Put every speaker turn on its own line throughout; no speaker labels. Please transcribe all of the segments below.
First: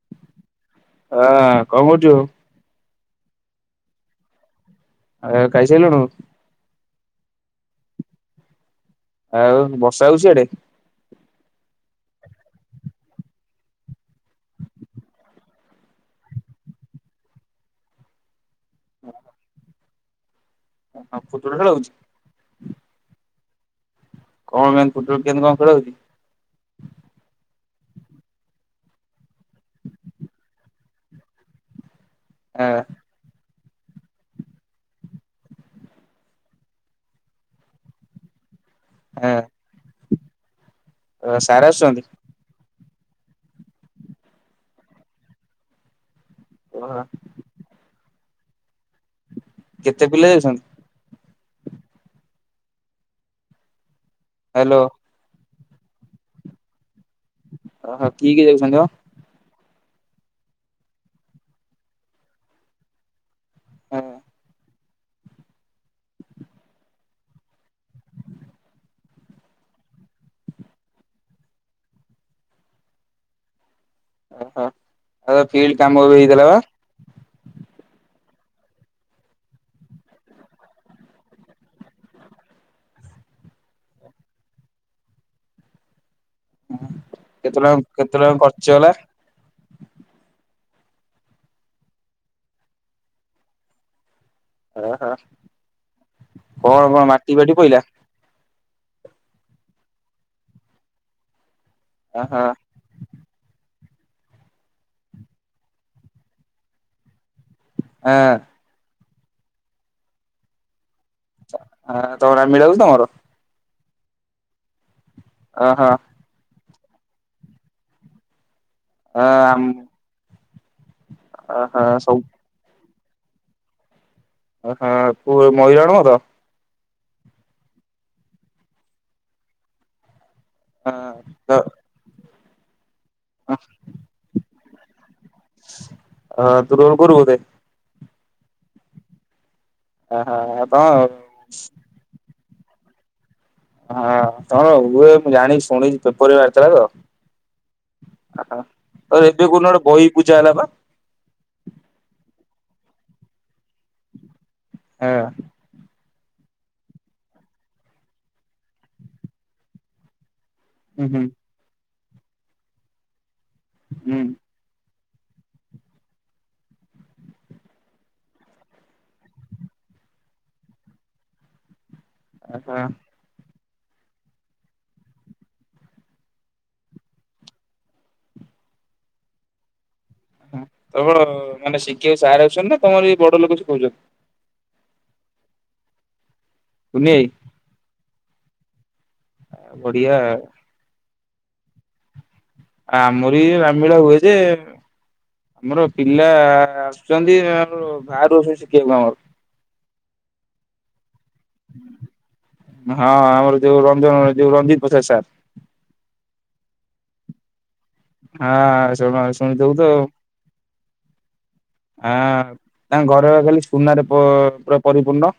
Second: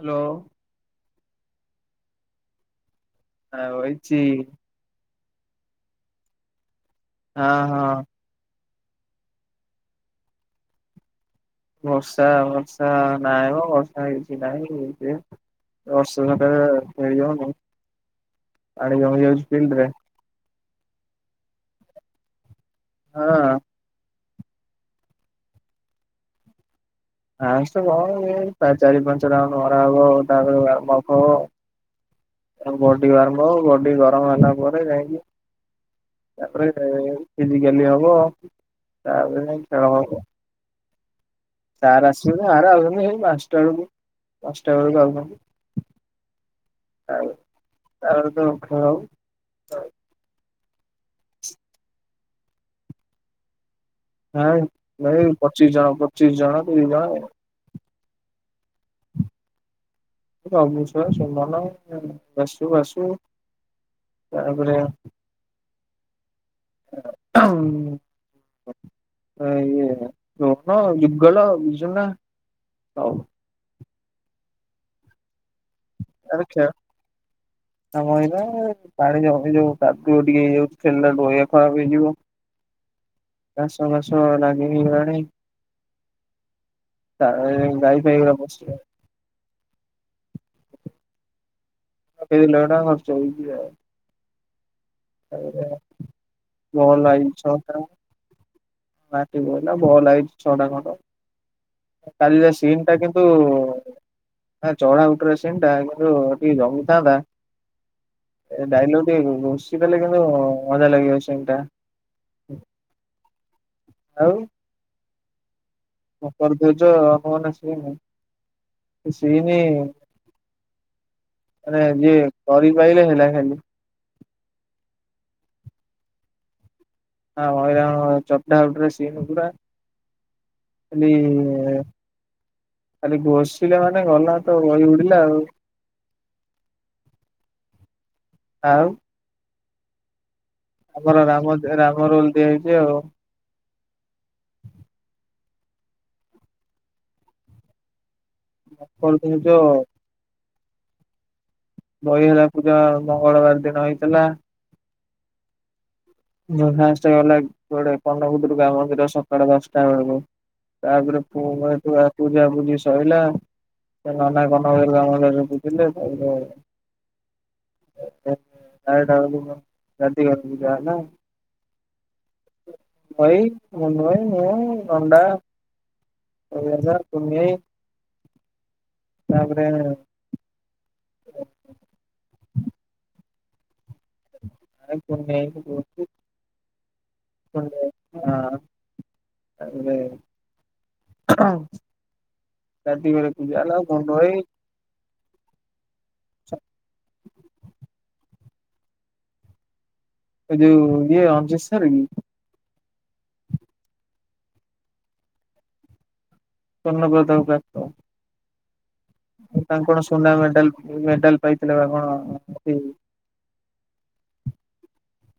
Hello.
ହଁ କଣ କରୁଛୁ।
ହଁ ବଇଛି।
ଆ ଖାଇସରିଲୁନି।
ହଁ ହଁ।
ଆଉ ବର୍ଷା ହଉଛି ସିଆଡେ।
ବର୍ଷା ବର୍ଷା ନହିଁ ବର୍ଷା କିଛି ନାଇଁ। ବର୍ଷ ଘଟାରେ ମିଳିଯାଉନି ପାଣି ଜମି ଯାଉଛି ଫିଲ୍ଡ ରେ।
ହଁ ଫୁଟବଲ ଖେଳ ହଉଛି।
ହଁ।
କଣ ମ ଫଟବଲ କେମତି କଣ ଖେଳଉଛି।
ଚାରି ପାଞ୍ଚ ରାଉଣ୍ଟ ମରା ହବ [unintelligible]
ଆ
ବଡି ଗରମ ହଉ ବଡି ଗରମ ହେଲା ପରେ ଯାଇକି ତାପରେ ଫିଜିକାଲି ହବ ତାପରେ ଖେଳ ହବ।
ଓ ସାର୍ ଆସୁଛନ୍ତି।
ଆରେ ଆଉଛନ୍ତି ସେଇ ପାଞ୍ଚଟା ବେଳକୁ ପାଞ୍ଚଟା ବେଳକୁ ଆଉଛନ୍ତି।
[unintelligible]
ହଉ ଆଉ ହଉ।
କେତେ ପିଲା ଯାଉଛନ୍ତି।
ହାଇଁ
ହ୍ୟାଲୋ
ନାଇ ପଚିଶ ଜଣ ପଚିଶ ଜଣ ତିରିଶ ଜଣ।
ଓହୋ କି କିଏ ଯାଉଛନ୍ତିମ?
[inaudible] ବି ସୁମନ ନା ବାସୁ ବାସୁ ତାପରେ [inaudible] ଇଏ ରନ ଯୁଗଲ ବିଜୁନା ହଉ
ଓହୋ ଆଉ ଫିଲ୍ଡ କାମ ବି
ଆରେ
ହେଇଥିଲା ନା?
ଖେଳ ଆମ ଏଇଲା ପାଣି ଜମି ଯୋଉ କାଦୁଅ ଟିକେ ହେଇଯାଉଛି ଖେଳିଲା ଦେହ ଖରାପ ହେଇଯିବ। ଘାସ ଘାସ ଲାଗି ହେଇଗଲାଣି। ତ
କେତେ ଟଙ୍କା
ଗାଈ
କେତେ
ଫାଇ
ଟଙ୍କା
ଗରା
ଖର୍ଚ୍ଚ
ପଶିବେ।
ହେଲା?
ଫିଲ୍ଡ ଗୁରା ନଷ୍ଟ ହଉଛି ଆଉ
ଓହୋ କଣ
ତାପରେ
କଣ
ବଲ୍
ମାଟି ଫାଟି ପଇଲା।
ମା ବ ନା ବଲ ଲାଗିଛି ଛଅଟା ଖଣ୍ଡ
ଓହୋ
କାଲି ଯୋଉ ସିନ୍ ସେଇଥିରେ ତୁ ଚଉଳା ଉଟରେ ସିନଟା କିନ୍ତୁ ଟିକେ ଜମିଥାନ୍ତା।
ହା
ଏ ଡାଇଲ ଟିକେ ଘୋଷିଦେଲେ କିନ୍ତୁ ମଜା ଲାଗିବ ସିନଟା।
ହ ତମର ରାମଲୀଳା ହଉଛି ତମର।
ଆଉ
ଅହ।
ହଁ କରିଦେଉଛ ଆପଣମାନେ ଆସିବେନି। ସିଇନି
ଓହୋ
ମାନେ
ସବୁ
ଯିଏ କରିପାରଲେ ହେଲା ଖାଲି।
ହଁ ପୁଅ ମଇରାବଣ ତ।
ହଁ ମଇରାଣ ଚଟା ହଟା ସିିନ ପୁରା। [inaudible] ଖାଲି ଘୋଷିଲ ମାନେ ଗଲା ତ ବହି ଉଡିଲା ଆଉ।
ହଁ ତୁ ରୋଲ୍ କରୁ ବୋଧେ।
ଆଉ।
ଆ ହା।
ଏଥର ରାମ ଏ ରାମ ରୋଲ ଦିଆହେଇଛି ଆଉ।
ହଁ ହଁ ହଁ ହୁଏ ମୁ ଜାଣିି ଶୁଣିଛି ପେପରରେ ବାହାରିଥିଲା ତ।
ମକର
ଆଉ
ଧ୍ୱଜ
ଏବେ କୋଉଦିନ ଗୋଟେ ବହି ପୂଜା ହେଲା ବା।
ବହି ଏଇଖିଣା ପୂଜା ମଙ୍ଗଳବାର ଦିନ ହେଇଥିଲା।
ଆଁ।
ଯୋଉ ଫାଷ୍ଟ ଗଲା ଗୋଟେ [unintelligible] ସକାଳ ଦଶଟା ବେଳକୁ।
ହୁଁ ହୁଁ ହୁଁ।
[unintelligible] [unintelligible] ତାପରେ ବାରଟା ବେଳକୁ ଗାଦି ଘରକୁ ଯା ହେଲା।
ଆହା।
[unintelligible] [unintelligible]
ତମର ମାନେ ଶିଖେଇବାକୁ ସାର୍ ଆଉଛନ୍ତି ନା ତମର ଏଇ ବଡ ଲୋକ ସିଖଉଛନ୍ତି।
ନାଇଁ କୁନିଆ ଭାଇ ସିଖଉଛନ୍ତି।
କୁନିଆ ଭାଇ। ଭାଇ ବଢିଆ
[unintelligible] ରାତି ଘରେ
ଆମର ବି
ପୂଜା ହେଲା
ରାମ ଲିଳା
ଗୁଣ୍ଡୁ
ହୁଏ ଯେ।
ଭାଇ
ଆମର ପିଲା ଆସୁଛନ୍ତି ଆଉ ବାହାରୁ ସବୁ ଶିଖିବାକୁ ଆମର।
ଏ ଯୋଉ ଇଏ ରଣଜିତ୍ ସାରେ କି।
ହଁ ଆମର ଯୋଉ ରଞ୍ଜନ ଯୋଉ Ranjit Prasad sir.
Phone number ତାଙ୍କ ପାଖରେ ଥବ।
ହଁ। ସେ ମା ଶୁଣି ଦଉ ତ
ସୁନା ମେଡାଲ ମେଡାଲ ପାଇଥିଲେ ବା କଣ
ଆଉ
ସେ
ତାଙ୍କ ଘରେ ବା ଖାଲି। ସୁନାରେ ପ ପୁରା ପରିପୂର୍ଣ୍ଣ।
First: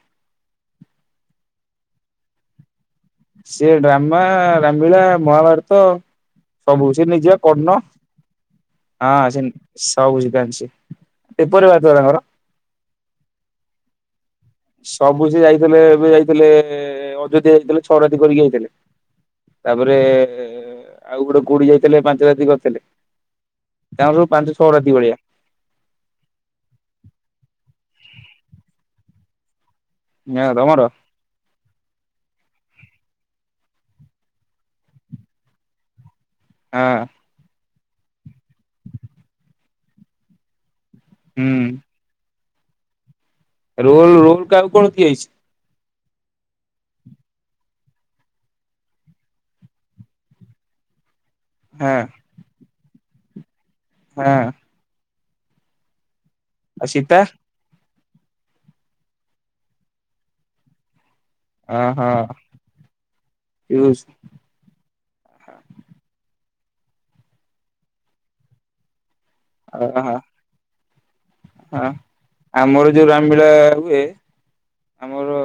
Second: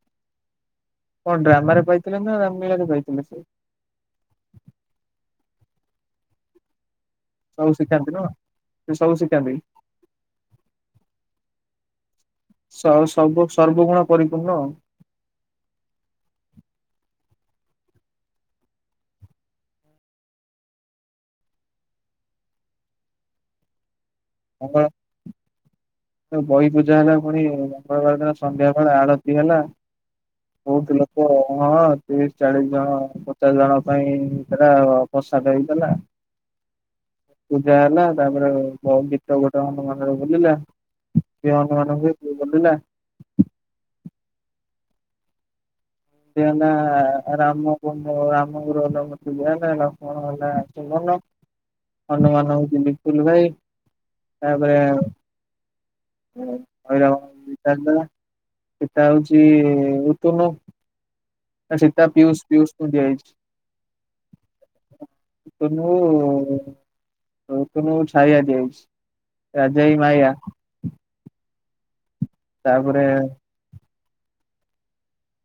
କଁ ଡ୍ରାମାରେ ପାଇଥିଲେ ନା ରାମ ଲିଳାରେ ପାଇଥିଲେ ସେ।
ସେ ଡ୍ରାମା, ରାମଲିଳା, ମହାଭାରତ ସବୁ ସେ ନିଜ।
ସବୁ
ପଢୁନ
ଶିଖାନ୍ତି ନା ସେ ସବୁ
ହଁ ସେ
ଶିଖାନ୍ତି
ସବୁ ସିଖାନ୍ତି ସେ ପେପର ରେ ବାହାରିଚି ବା ତାଙ୍କର।
ସ ସବୁ ସର୍ବଗୁଣ ପରିପୂର୍ଣ୍ଣ।
ସବୁ ସେ ଯାଇଥିଲେ ଏବେ ଯାଇଥିଲେ ଅଯୋଧ୍ୟା ଯାଇଥିଲେ ଛଅ ରାତି କରିକି ଆଇଥିଲେ। ତାପରେ ଆଉ ଗୋଟେ କୋଉଠି ଯାଇଥିଲେ ପାଞ୍ଚ ରାତି କରିଥିଲେ। ତାଙ୍କର ସବୁ ପାଞ୍ଚ, ଛଅ ରାତିି
ମଙ୍ଗଳବାର
ଭଳିଆ।
ବହି ପୂଜା ହେଲା ପୁଣି ମଙ୍ଗଳବାର ଦିନ ସନ୍ଧ୍ୟା ବେଳେ ଆଳତି ହେଲା
ହଁ ତମର
କହୁଥିଲେ। ତ ହଁ ତିରିଶ, ଚାଳିଶ ଜଣ ପଚାଶ ଜଣ ପାଇଁ ହେଇଥିଲା ପ୍ରସାଦ ହେଇଥିଲା।
ହଁ।
ପୂଜା ହେଲା ତାପରେ ମୋ ଗିତ ଗୋଟା ହନୁମାନ ବୋଲିଲା।
ହୁଁ
କଯିଏ ହନୁମାନ ହୁଏ ସିଏ ବୋଲିଲା।
ରୋଲ ରୋଲ କାହାକୁ କଣ ଦିଆ ହେଇଛି।
ଦିଆ ହେଲା ରାମ କୁ ରାମ ରୋଲ୍ ମତେ ଦିଆ ହେଲା ଲକ୍ଷ୍ମଣ ହେଲା [unintelligible]
ହଁ
ହନୁମାନ ହଉଛି ଲିପୁନ ଭାଇ
ହଁ
ତାପରେ।
ଆଉ ସୀତା
[unintelligible] ସିତା ହଉଛି ଇତୁନୁ। ସୀତା
ଓହୋ
ପିୟୁଷ ପିୟୁଷ କୁ ଦିଆଯାଇଛି।
ପିୟୁଷ
[unintelligible] ତୁୁ ଛାଇଆ ଦିଆହେଇଛି। ରଜାଇ
ଓହ
ମାୟା।
ହଁ ଆମର
ତାପରେ
ଯୋଉ ରାମ ଲୀଳା ହୁଏ। ଆମର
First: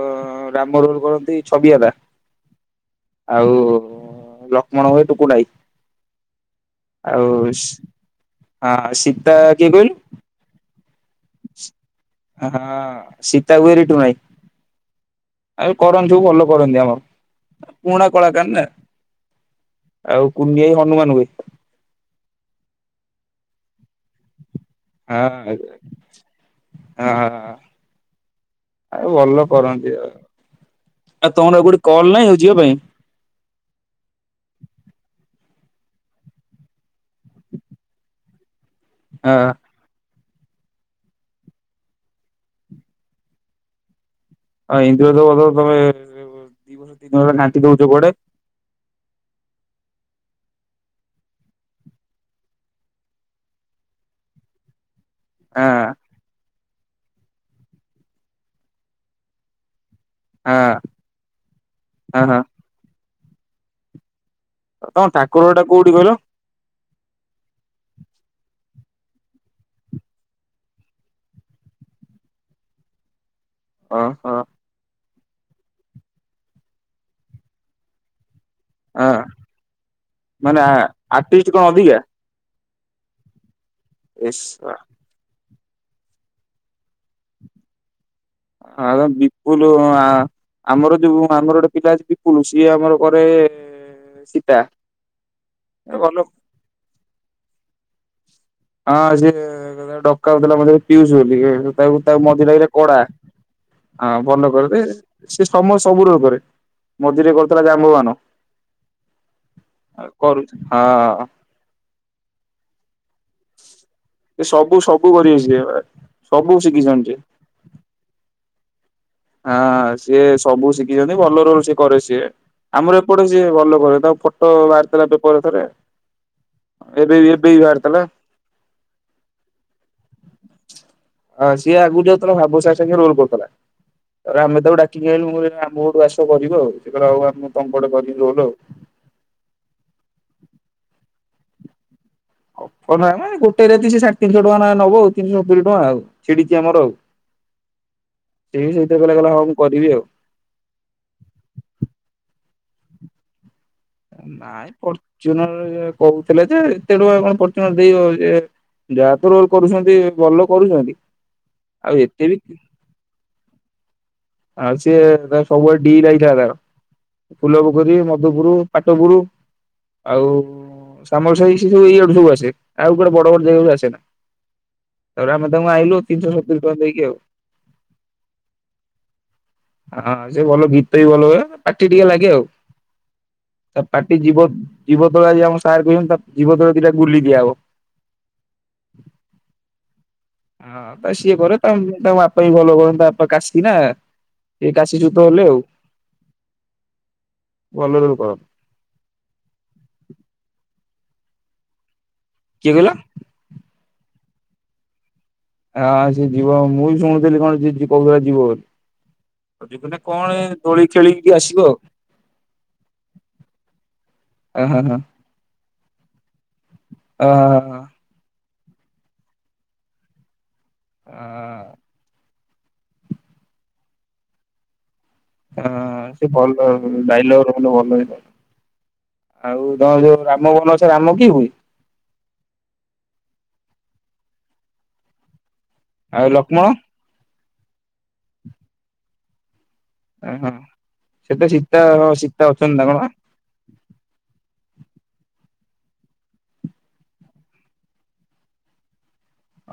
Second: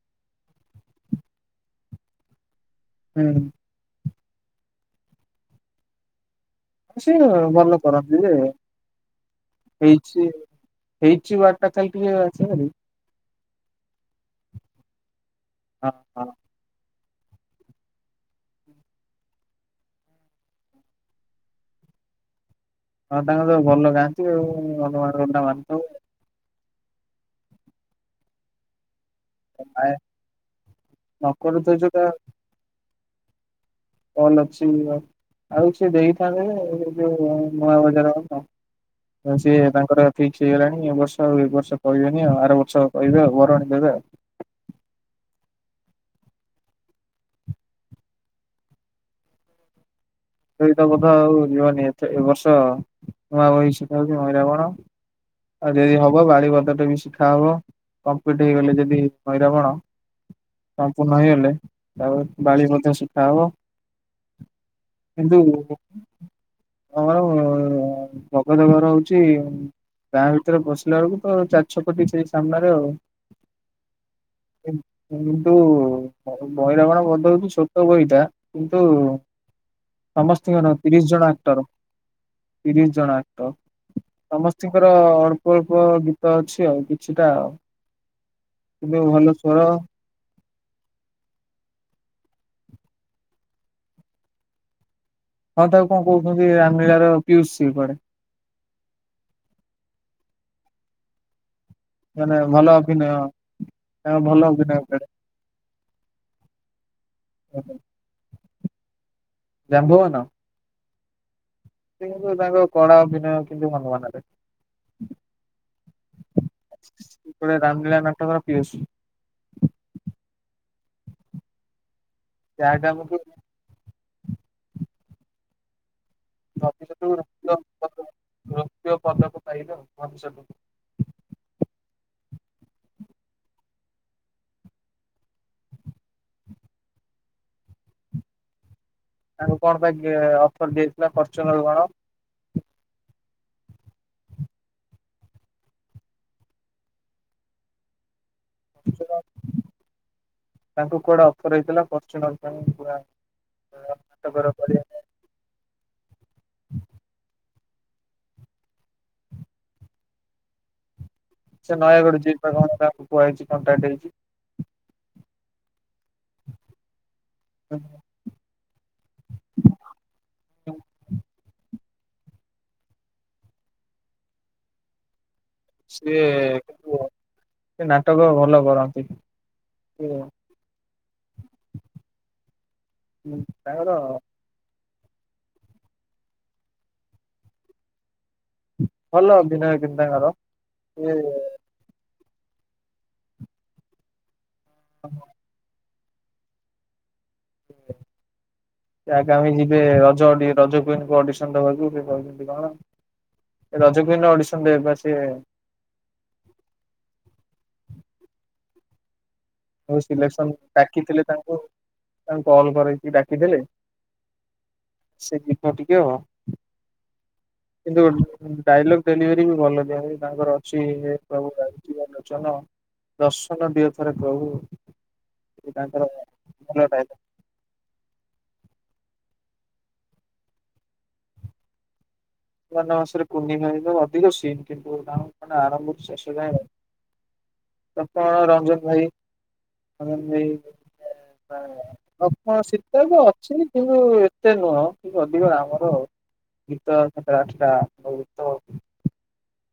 ରାମ ରୋଲ କରନ୍ତି ଛବି ହେଲା।
ହୁଁ
ଆଉ ଲକ୍ଷ୍ମଣ ହୁଏ ଟୁକୁନୁଆଇ।
ସେ
ଆଉ
ଭଲ
ସି
କରନ୍ତି ଯେ
ଆ ଶୀତା କିଏ କାଇଲୁ
ହେଇଛି ହେଇଛି ୱାର୍ଡ ଟା ଖାଲି ଟିକେ ଅଛି ଭାରି
ହଁ ସୀତା ହୁଏ ରିଟୁ ଭାଇ। ଆଉ
ହଁ
କରନ୍ତି ସବୁ
ହଁ।
ଭଲ କରନ୍ତି ଆମର ପୁରୁଣା କଳାକାର ନା ଆଉ କୁନି ହାଇ ହନୁମାନ ହୁଏ।
ହଁ ତାଙ୍କ ତ ଭଲ ଗାଆନ୍ତି ଆଉ ହନୁ ମନ୍ ରୋଲ୍ ଟା ମାନଥୁଵ।
ହଁ ହଁ। ଆ ଭଲ
ଆ
କରନ୍ତି ଆଉ ଆଉ
ନ
ତମର ଆଉ
କରୁଥିବ
କୋଟି
ଯୋଉଟା
କଲ ନାହିଁ ହଉ ଯିବା ପାଇଁ?
କଲ ଅଛି ଆଉ ସିଏ ଆଉ ଦେଇଥାନ୍ତେ ଏ ଯୋଉ ନୂଆ ବଜାର।
ହଁ
ସିଏ ତାଙ୍କର ଫିକ୍ସି ହେଇଗଲାଣି ଏ ବର୍ଷ ଆଉ ଏ ବର୍ଷ କହିବନି ଆଉ ଆର ବର୍ଷ କହିବେ ଆଉ ବରଣି ଦେବେ ଆଉ।
ଆଉ ଇନ୍ଦ୍ର ଦେବ ତମେ ଦି ବର୍ଷ ତିନି ବ ଘଣ୍ଟି ଦଉଛ କୁଆଡେ।
ତ ବଧ ଆଉ ଯିବନି ଏ ଏ ବର୍ଷ ନୂଆ ବହି ସତ ହଉଛି ମହିରାବଣ?
ହଁ
ଆଉ ଯଦି ହବ ବାଳୀ ଭଦଟା ବି ଶିଖା ହବ କମ୍ପ୍ଲିଟ ହେଇଗଲେ ଯଦି ହଇରାବଣ।
ହଁ
ସମ୍ପୂର୍ଣ୍ଣ ହେଇଗଲେ ଆଉ
ହଁ ହଁ
ବାଳି ବଧ ସିଖା ହବ।
ତମ
କିନ୍ତୁ
ଠାକୁର ଘରଟା କୋଉଠି କହିଲ [inaudible]
ଭଗଦ ଘର ହଉଛି ଗାଁ ଭିତରେ ବସିଲା ବେଳକୁ ତ ଚାରି ଛପଟି ସେଇ ସାମ୍ନାରେ ଆଉ।
ହଁ ହଁ।
କିନ୍ତୁ ବହିରା ଵଣ ବଧ ହଉଛି ଛୋଟ ବହିଟା କିନ୍ତୁ
ହଁ ମାନେ
ସମସ୍ତଙ୍କ ତିରିଶ ଜଣ
ଆର୍ଟିଷ୍ଟ
ଆକ୍ଟର।
କଣ ଅଧିକା
ତିରିଶ ଜଣ ଆକ୍ତର
ଏସ
ସମସ୍ତୀ ଙ୍କର। ଅଳ୍ପ ଅଳ୍ପ ଗୀତ ଅଛି ଆଉ କିଛିଟା ଆଉ।
ଆ
କିନ୍ତୁ ଭଲ ସ୍ୱର
ବିପୁଲ ଆ ଆମର ଯୋଉ ଆମର ଗୋଟେ ପିଲା ଅଛି ବିପୁଲ ସିଏ ଆମର କରେ ସୀତା।
ହଁ ତାକୁ କଣ
ଭଲ
କହୁଛନ୍ତି ଆମିଳାର ପିୟୁସି କୁଆଡେ।
ହଁ ସିଏ ଡକାହଉଥିଲା ମଝିରେ ପିୁଉଷୁ ବୋଲିକା ଏବେ ତାକୁ ତାକୁ
ମାନେ
ମଝି
ଭଲ
ଡାକିଲେ
ଅଭିନୟ
କଡା। ହଁ
ତାଙ୍କ
ଭଲ
ଅଭିନୟ
କରଦେ
କରେ
ସେ ସମୟ ସବୁ ରୋଲ୍ କରେ। ମଝିରେ କରୁଥିଲା ଜାମ୍ବବାନ।
ଜାମ୍ବ ବାନ।
କରୁଛି ହଁ।
ସେ କିନ୍ତୁ ତାଙ୍କ କଳା ଅଭିନୟ। କିନ୍ତୁ ହନୁମାନରେ
ସେ ସବୁ ସବୁ କରିବେ ସିଏ ସବୁ ଶିଖିଛନ୍ତି ସିଏ।
ପୁରା ରାମଲୀଳା ନାଟକର ପିଉସ।
ହଁ ସିଏ ସବୁ ଶିଖିଛନ୍ତି ଭଲ ରୋଲ ସିଏ କରେ ସିଏ
ଯାହାକି
ଆମର
ଆମକୁ
ଏପଟେ। ସିଏ ଭଲ କରେ ତା ଫଟୋ ବାହାରିଥିଲା ପେପର ଥରେ।
ଭବିଷ୍ୟତକୁ
ଏବେ ଇ ଏବେ
ରକ୍ତ
ଇ ବାହାରଥିଲା।
ରୌପ୍ୟ ପଦକ ପାଇବେ ଭବିଷ୍ୟତକୁ
ହଁ ସିଏ ଆଗରୁ ଯାଉଥିଲା ଭାବ ସାର ସାଙ୍ଗେ ରୋଲ କରୁଥିଲା। ଆରେ ଆମେ ତାକୁ ଡାକି କି ଆଇଁଲୁ ଆମ କୋଠୁ ଆସ କରିବ ଆଉ ସେ କହିଲା ହଉ ଆମ ତମ ପଟେ କରିବି ରୋଲ ଆଉ।
ତାଙ୍କୁ କଣ ପାଇଁ ଅଫର ଦିଆହେଇଥିଲା କର୍ଚ ନା କଣ।
ଅଫର ନା ମ ଗୋଟେ ରାତି ସେ ସାଢ଼େ ତିିଶହ ଟଙ୍କା ନା ନବ ଆଉ ତିନିଶସତୁରି ଟଙ୍କା ଆଉ ଛିଡିଛି ଆମର ଆଉ। ସେ ବି ସେଇଥିରେ କହିଲା କହିଲା ହଁ ମୁଁ କରିବି ଆଉ।
ତାଙ୍କୁ କୁଆଡେ ଅଫର ହେଇଥିଲା ପରସନାଲ ପାଇଁ ପୁରା। ନାଟକର
ନାଇଁ
କରିବା ପାଇଁ
ପରର୍ଚୁନର କହୁଥିଲେ ଯେ ଏତେ ଟଙ୍କା କଣ ଫର୍ଚୁନର ଦେଇହବ ଯେ ଯାହା ତ ରୋଲ କରୁଛନ୍ତି ଭଲ କରୁଛନ୍ତି।
ସେ
ଆଉ
ନୟାଗଡ
ଏତେ
ଯିବେ ବା କଣ କୁହାହେଇଛି କଣ୍ଟାଟ ହେଇଛି।
ଆଁ ସିଏ ତା ସବୁଆଡ ଡି ଲାଗିଥିଲା ତାର ଫୁଲ ପୋଖରୀ, ମଧୁପୁର। ପାଟପୁରୁ ଆଉ। ସାମଲସାହି ସିଏ ସବୁ ଇଆଡୁ ସବୁ ଆସେ ଆଉ କୁଆଡୁ ବଡ ବଡ ଜାଗାରୁ ଆସେ ନା। ତାପରେ ଆମେ ତାଙ୍କୁ ଆଇଁଲୁ
ସିଏ
ତିନଶହ ସତୁରି ଟଙ୍କା
କିନ୍ତୁ
ଦେଇକି ଆଉ।
ସେ ନାଟକ ଭଲ କରନ୍ତି
ହଁ ସେ ଭଲ ଗୀତ ବି ଭଲ ଗାଏ, ପାଟି ଟିକେ ଲାଗେ ଆଉ।
ହୁଁ।
ତା ପାଟି ଜୀଭ ଜୀଭ ତଳେ ଆଜି ଆମ ସାର୍ କହିଛନ୍ତି ତା ଜୀଭ ତଳେ ଦିଇଟା ଗୁଲି ଦିଆହବ।
ଭଲ ଅଭିନୟ କିନ୍ତୁ ତାଙ୍କର
ଆଁ
ସେ
ବା ସିଏ କରେ। ତାଅଁ ତାଙ୍କ ବାପା ବି ଭଲ କରନ୍ତି ତାଙ୍କ ବାପା କାଶୀ ନା ସେ କାଶୀଚୁତ ଗଲେ ଆଉ। ଭଲ ରୋ
ତା ଆଗାମୀ ଯିବେ ରଜ ଅଡି ରଜ କୁଇନକୁ ଅଡିସନ ଦବାକୁ କହିଛନ୍ତି କଣ।
କିଏ କହିଲ
ରଜକୁଇନର ଅଡିସନ ଦେବେ ବା ସିଏ।
ହଁ ସିଏ ଯିବ ମୁଁ ବି ଶୁଣୁଥିଲି କଣ ଯ ସିଏ କୋଉଥିଲା ଯିବ ବୋଲି। ଯିବୁନି
ଆଉ
କଣ ଏ
ସିଲେକ୍ସନ
ଦୋଳି
ଡାକିଥିଲେ
ଖେଳିକି
ତାଙ୍କୁ
ଆସିବ
ତାଙ୍କୁ କଲ କରକି ଡାକିଥିଲେ।
ଆଉ ହଁ ହଁ ହଁ।
ସେ ଯିବ ଟିକେ ଆଉ।
ଅ ହଁ
କିନ୍ତୁ ଡାଇଲଗ୍ ଡେଲିଭରି ବି ଭଲ ଦିଅନ୍ତି, ତାଙ୍କର ସେ ପ୍ରଭୁ [unintelligible] ଲୋଚନ ଦର୍ଶନ ଦିଅଥରେ ପ୍ରଭୁ।
ହଁ
ଏ ତାଙ୍କର
ସେ ଭଲ ଡାଇଲଗ ରେ ଭଲ ହେଇ ଆଉ ତମ ଯୋଉ ରାମବନ ଅଛ ରାମ କିଏ ହୁଏ?
ବନବାସ ରେ କୁନି ଅଧିକ ସିନ୍ କିନ୍ତୁ ଗ ମାନେ ଆରମ୍ଭରୁ
ଆଉ
ଶେଷ ଯାଏ।
ଲକ୍ଷ୍ମଣ?
[unintelligible] ରଞ୍ଜନ ଭାଇ।
ସେତେ ସୀତା
[unintelligible]
ହଁ ସୀତା ଅଛନ୍ତି
ଅଛି
ନା କଣ ବା
କିନ୍ତୁ ଏତେ ନୁହଁ କିନ୍ତୁ ଅଧିକ ରାମର ଗୀତ। ସାତଟା ଆଠଟା [unintelligible] ଗୀତ।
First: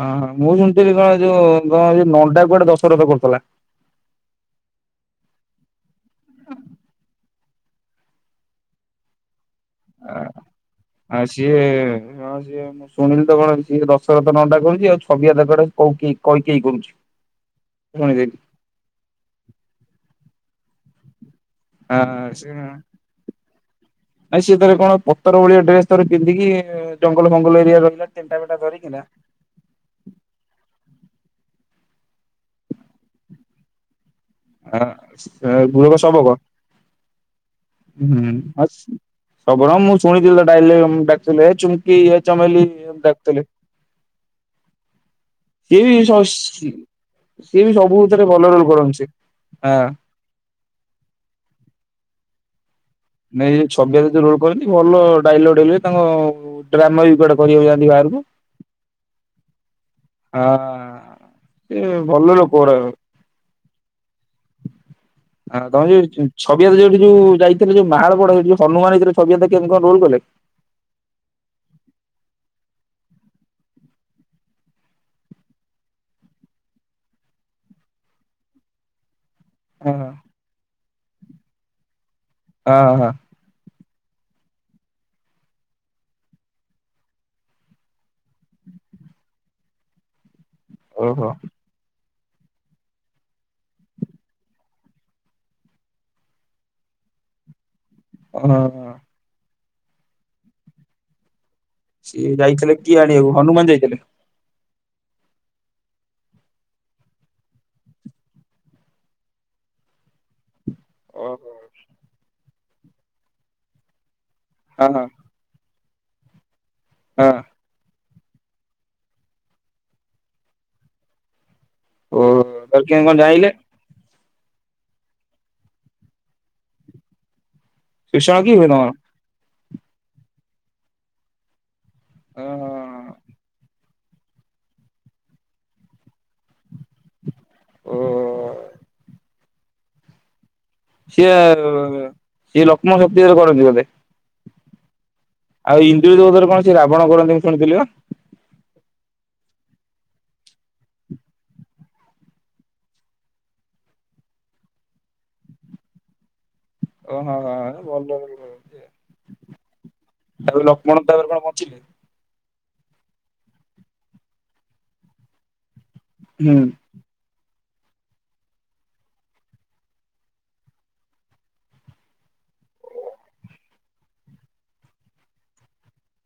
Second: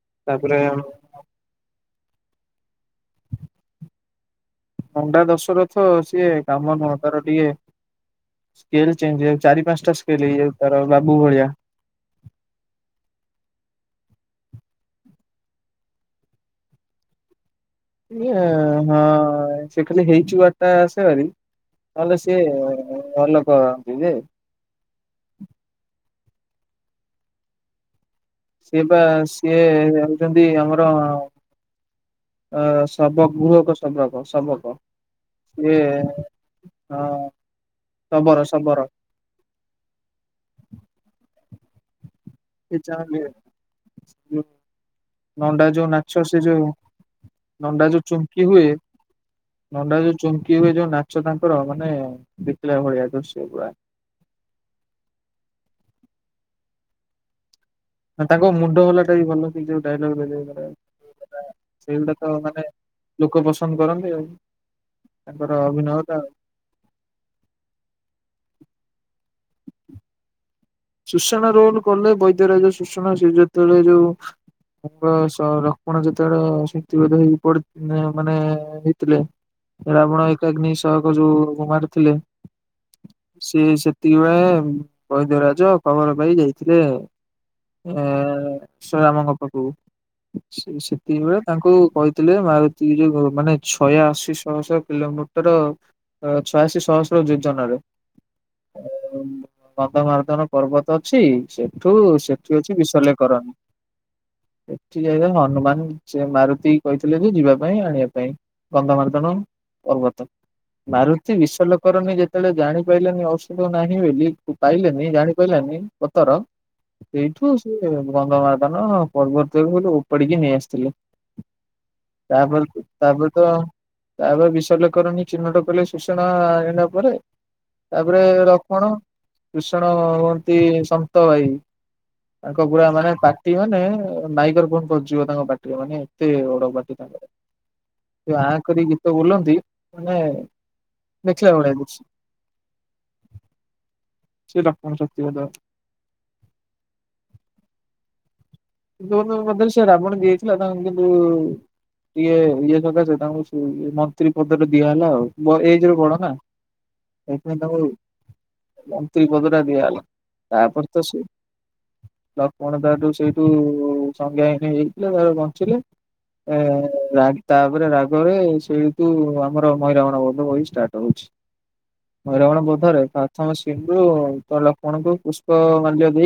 ଅ ହଁ ମୁଁ
ତାପରେ
ଶୁଣିଥିଲି କଣ ଯୋଉ କଣ ଯୋଉ ନଣ୍ଡା କୁଆଡେ ଦଶରଥ କରୁଥିଲା।
ନଣ୍ଡା ଦଶ ରଥ ସିଏ କାମ ନୁହଁ ତାର ଟିକେ ସ୍କୀଲ ଚେଞ୍ଜ ହେଇଯାଉଚି ଚାରି ପାଞ୍ଚଟା ରସ୍କୀଲ ହେଇଯାଉ ତାର ବାବୁ ଭଳିଆ।
ହୁଁ। ହଁ ସିଏ ମୁଁ ଶୁଣିଲି ତ କଣ ସିଏ ଦଶରଥ ନଣ୍ଡା କରୁଛି ଆଉ ଛବି ଦାଦା କୁଆଡେ କୌକେଇ କୈକେଇ କରୁଛି। [unintelligible]
ଏ ହଁ ସେ ଖାଲି ହେଇଚୁ ବା ଟା ଆସେ ଭାରୀ
ହଁ
ନହେଲେ ସିଏ ଭଲ କରନ୍ତି ଯେ।
ଆଇ ସିଏ ତରେ କଣ ପତର ଭଳିଆ ଡ୍ରେସ ଥରେ ପିନ୍ଧିକି ଜଙ୍ଗଲ ଫଙ୍ଗଲ ଏରିଆ ରହିଲା। ଟେଣ୍ଟା ଫେଣ୍ଟା
ସିଏ ବା
ଧରିକିନା
ସିଏ ହଉଛନ୍ତି ଆମର ଅ ସବଗୃହ ସବକ ସବକ
ଆ
ଏ
ଗୁରବ ସବକ
ହଁ। ଶବର
ହୁଁ
ଶବର
ସବ ମୁଁ ଶୁଣିଥିଲି ତ [unintelligible] କି ଚମଲି
ସେ ଚାହୁଁନି
ଡାକଥିଲେ।
ନଣ୍ଡା
ସିଏ ବି
ଯୋଉ
ଜିନିଷ
ନାଚ ସେ ଯୋଉ
ଆଣୁଚି ସିଏ ବି
ନଣ୍ଡା
ସବୁ
ଯୋଉ
ଭିତରେ
ଚୁମ୍କି
ଭଲ
ହୁଏ
ରୋଲ କରନ୍ତି ସେ। ହଁ
ନଣ୍ଡା ଯୋଉ ଚୁମ୍କି ହୁଏ ଯୋଉ ନାଚ ତାଙ୍କର ମାନେ ଦେଖିଲା ଭଳିଆ। ଦୃଶ୍ୟ
ନାଇଁ
ପୁରା
ଛବିଆ ଯଉ ରୋଲ କରନ୍ତି ଭଲ ଡାଇଲଗ ହେଇ ତାଙ୍କ ଡ୍ରାମା ବି କୁଆଡେ କରିବାକୁ ଯାନ୍ତି ବାହାରକୁ।
ତାଙ୍କ ମୁଣ୍ଡ ହଲା ଟା ବି ଭଲ ସେ ଯୋଉ ଡାଇଲଗ
ଆ
[unintelligible]
ସେ
ସେଇଗୁଡା
ଭଲ
ତ ମାନେ
ଲୋକଗୁରା
ଲୋକ ପସନ୍ଦ କରନ୍ତି ଆଉ। ତାଙ୍କର ଅଭିନୟ ଟା ଆଉ।
କବିରାଜ ଯୋଠି ଯୋଉ ଯାଇଥିଲେ ଯୋଉ ମାହଳ ବଡ ଏ ଯୋଉ ହୁମାନ ହେଇଥିଲେ କବିଆ ତାଟିଆ ବେଙ୍ଗ ରୋଲ କଲେ।
ସୁଶମା ରୋଲ କଲେ ବୈଦ୍ୟ ରାଜ ଶୋଷଣ ସେ ଯେତେବେଳେ ଯୋଉ ଲକ୍ଷ୍ମଣ ବିଶୟ ଲକ୍ଷ୍ମଣ ଯେତେ ବେଳେ ଶକ୍ତିବେଦ ହେଇ ପଡି ମାନେ ହେଇଥିଲେ
ହଁ ହଁ
ରାମ ଏକାଗ୍ନି ସହକ ଯୋଉ ବୋମାର ଥିଲେ
ହଁ ହଁ।
ସିଏ ସେତିକି ବେଳେ ବୈଦ ରାଜ। ଜ ଖବର ପାଇ ଯାଇଥିଲେ ଏ ଶରାମଙ୍କ ପାଖକୁ। ସେ ସେତିକ
ଓହୋ
ବଳେ ତାଙ୍କୁ କହିଥିଲେ ମାରି ଇ ଯୋ ମାନେ ଛୟାଅଶି ଶହ ଶହ କିଲୋମିଟର ଛୟାଅଶୀ ସହସ୍ର ଯୋଜନା ରେ।
ହଁ।
ଗନ୍ଧମାର୍ଦନ ପର୍ବତ ଅଛି ସେ ଠୁ
ସିଏ
ସେଠି
ଯାଇଥିଲେ
ଅଛି
କିଏ
ବିଷଲ୍ଯ
ଆଣିବାକୁ
କରନି।
ହନୁମାନ ଯାଇଥିଲେ?
ଏଠି ଯାଇ ହନୁମାନ ସେ ମାରୁତି କହିଥିଲେ ଯେ ଯିବା ପାଇଁ ଆଣିବା ପାଇଁ। ଗନ୍ଧମାର୍ଦନ ପର୍ବତ।
ଓହୋ
ମାରୁତି ବିଶଲ୍ଯ କରନି ଯେତେବେଳେ ଜାଣିପାରିଲାନି ଔଷଧ ନାହିଁ ବୋଲି
ହଁ ହଁ
ପାଇଲେନି ଜାଣିପାଇଲାନି ପତର
ହଁ
ସେଇଠୁ ସେ ଗନ୍ଧମାର୍ଦନ ପର୍ବତ ଉଲୁ ଉପାଡିକି ନେଇ ଆସିଥିଲେ
ଓ
ତାପରେ
ତାହେଲେ କେମିତି କଣ
ତାପରେ ତ
ଜାଇଁଲେ
ତାପରେ ବିଶଲ୍ଯ କରନୀ ଚିହ୍ନଟ କଲେ ଶୂଷଣା ହେଲା ପରେ ତାପରେ
ଶିକ୍ଷଣ କିଏ ହୁଏ
ରକ୍ମଣ
ତମର?
କୃଷଣ ହୁଅନ୍ତି ସନ୍ତ ଭାଇ। ତାଙ୍କ
ଓହୋ
ପୁଢା ମାନେ ପାଟି ମାନେ ନାଇକର କଣ କରୁଛିିବ ତାଙ୍କ ପାଟିର ମାନେ ଏତେ ବଡ ପାଟି ତାଙ୍କର।
ଓ
ଯ ଆଁ କରି ଗୀତ ବୋଲନ୍ତି ମାନେ
ସିଏ
ଦେଖିଲା ଭଳିଆ ଦୃଶ୍ୟ।
ସିଏ ଲକ୍ଷ୍ମ ଶକ୍ତିରେ କରନ୍ତି ବୋଧେ।
ସିଏ ରକ୍ଷ୍ମଣ ଶକ୍ତି ବଧ।
ଆଉଇନ୍ଦୁ ଦେଉଧରେ କଣ ସେ ରାବଣ କରନ୍ତି ଶୁଣିଥିଲି ପା।
ଯୋର ଶୋର କରଦେଲି ସେ ରାବଣ ଦେଇଥିଲା ତାଙ୍କ ଯୋ ଇଏ ଇଏ କଥା ସେ ତାଙ୍କୁ ମନ୍ତ୍ରୀ ପଦ ଟେ ଦିଆହେଲା ଆଉ ଏଇ ଯୋ ବଡ ନା।
ଓହୋ
ସେଇଥି ପାଇଁ ତାକୁ
ହଁ ଭଲ
ମନ୍ତ୍ରୀ ପଦଟା ଦିଆ ହେଲା।
ତାକୁ ଲକ୍ଷ୍ମଣ ତାପରେ କଣ ବଞ୍ଚିଚି।
ଲକ୍ଷ୍ମଣ ତାଠୁ ସେଇଠୁ ସଙ୍ଗ୍ୟା ହେଇଠି ହେଇଥିଲେ ବଞ୍ଚିଲେ।
ହୁଁ।
ଏଁ ରାହା କି। ତାପରେ ରାଗରେ ସେଇତୁ ଆମର ମହି ରାବଣ ବଧ ବହି ଷ୍ଟାର୍ଟ ହଉଛି। ମହି ରାବଣ ବୋଧରେ ପ୍ରଥମ ସିିଲୁ ଲକ୍ଷ୍ମଣଙ୍କୁ ପୁଷ୍ପ ମାଲ୍ୟ ଦେଇ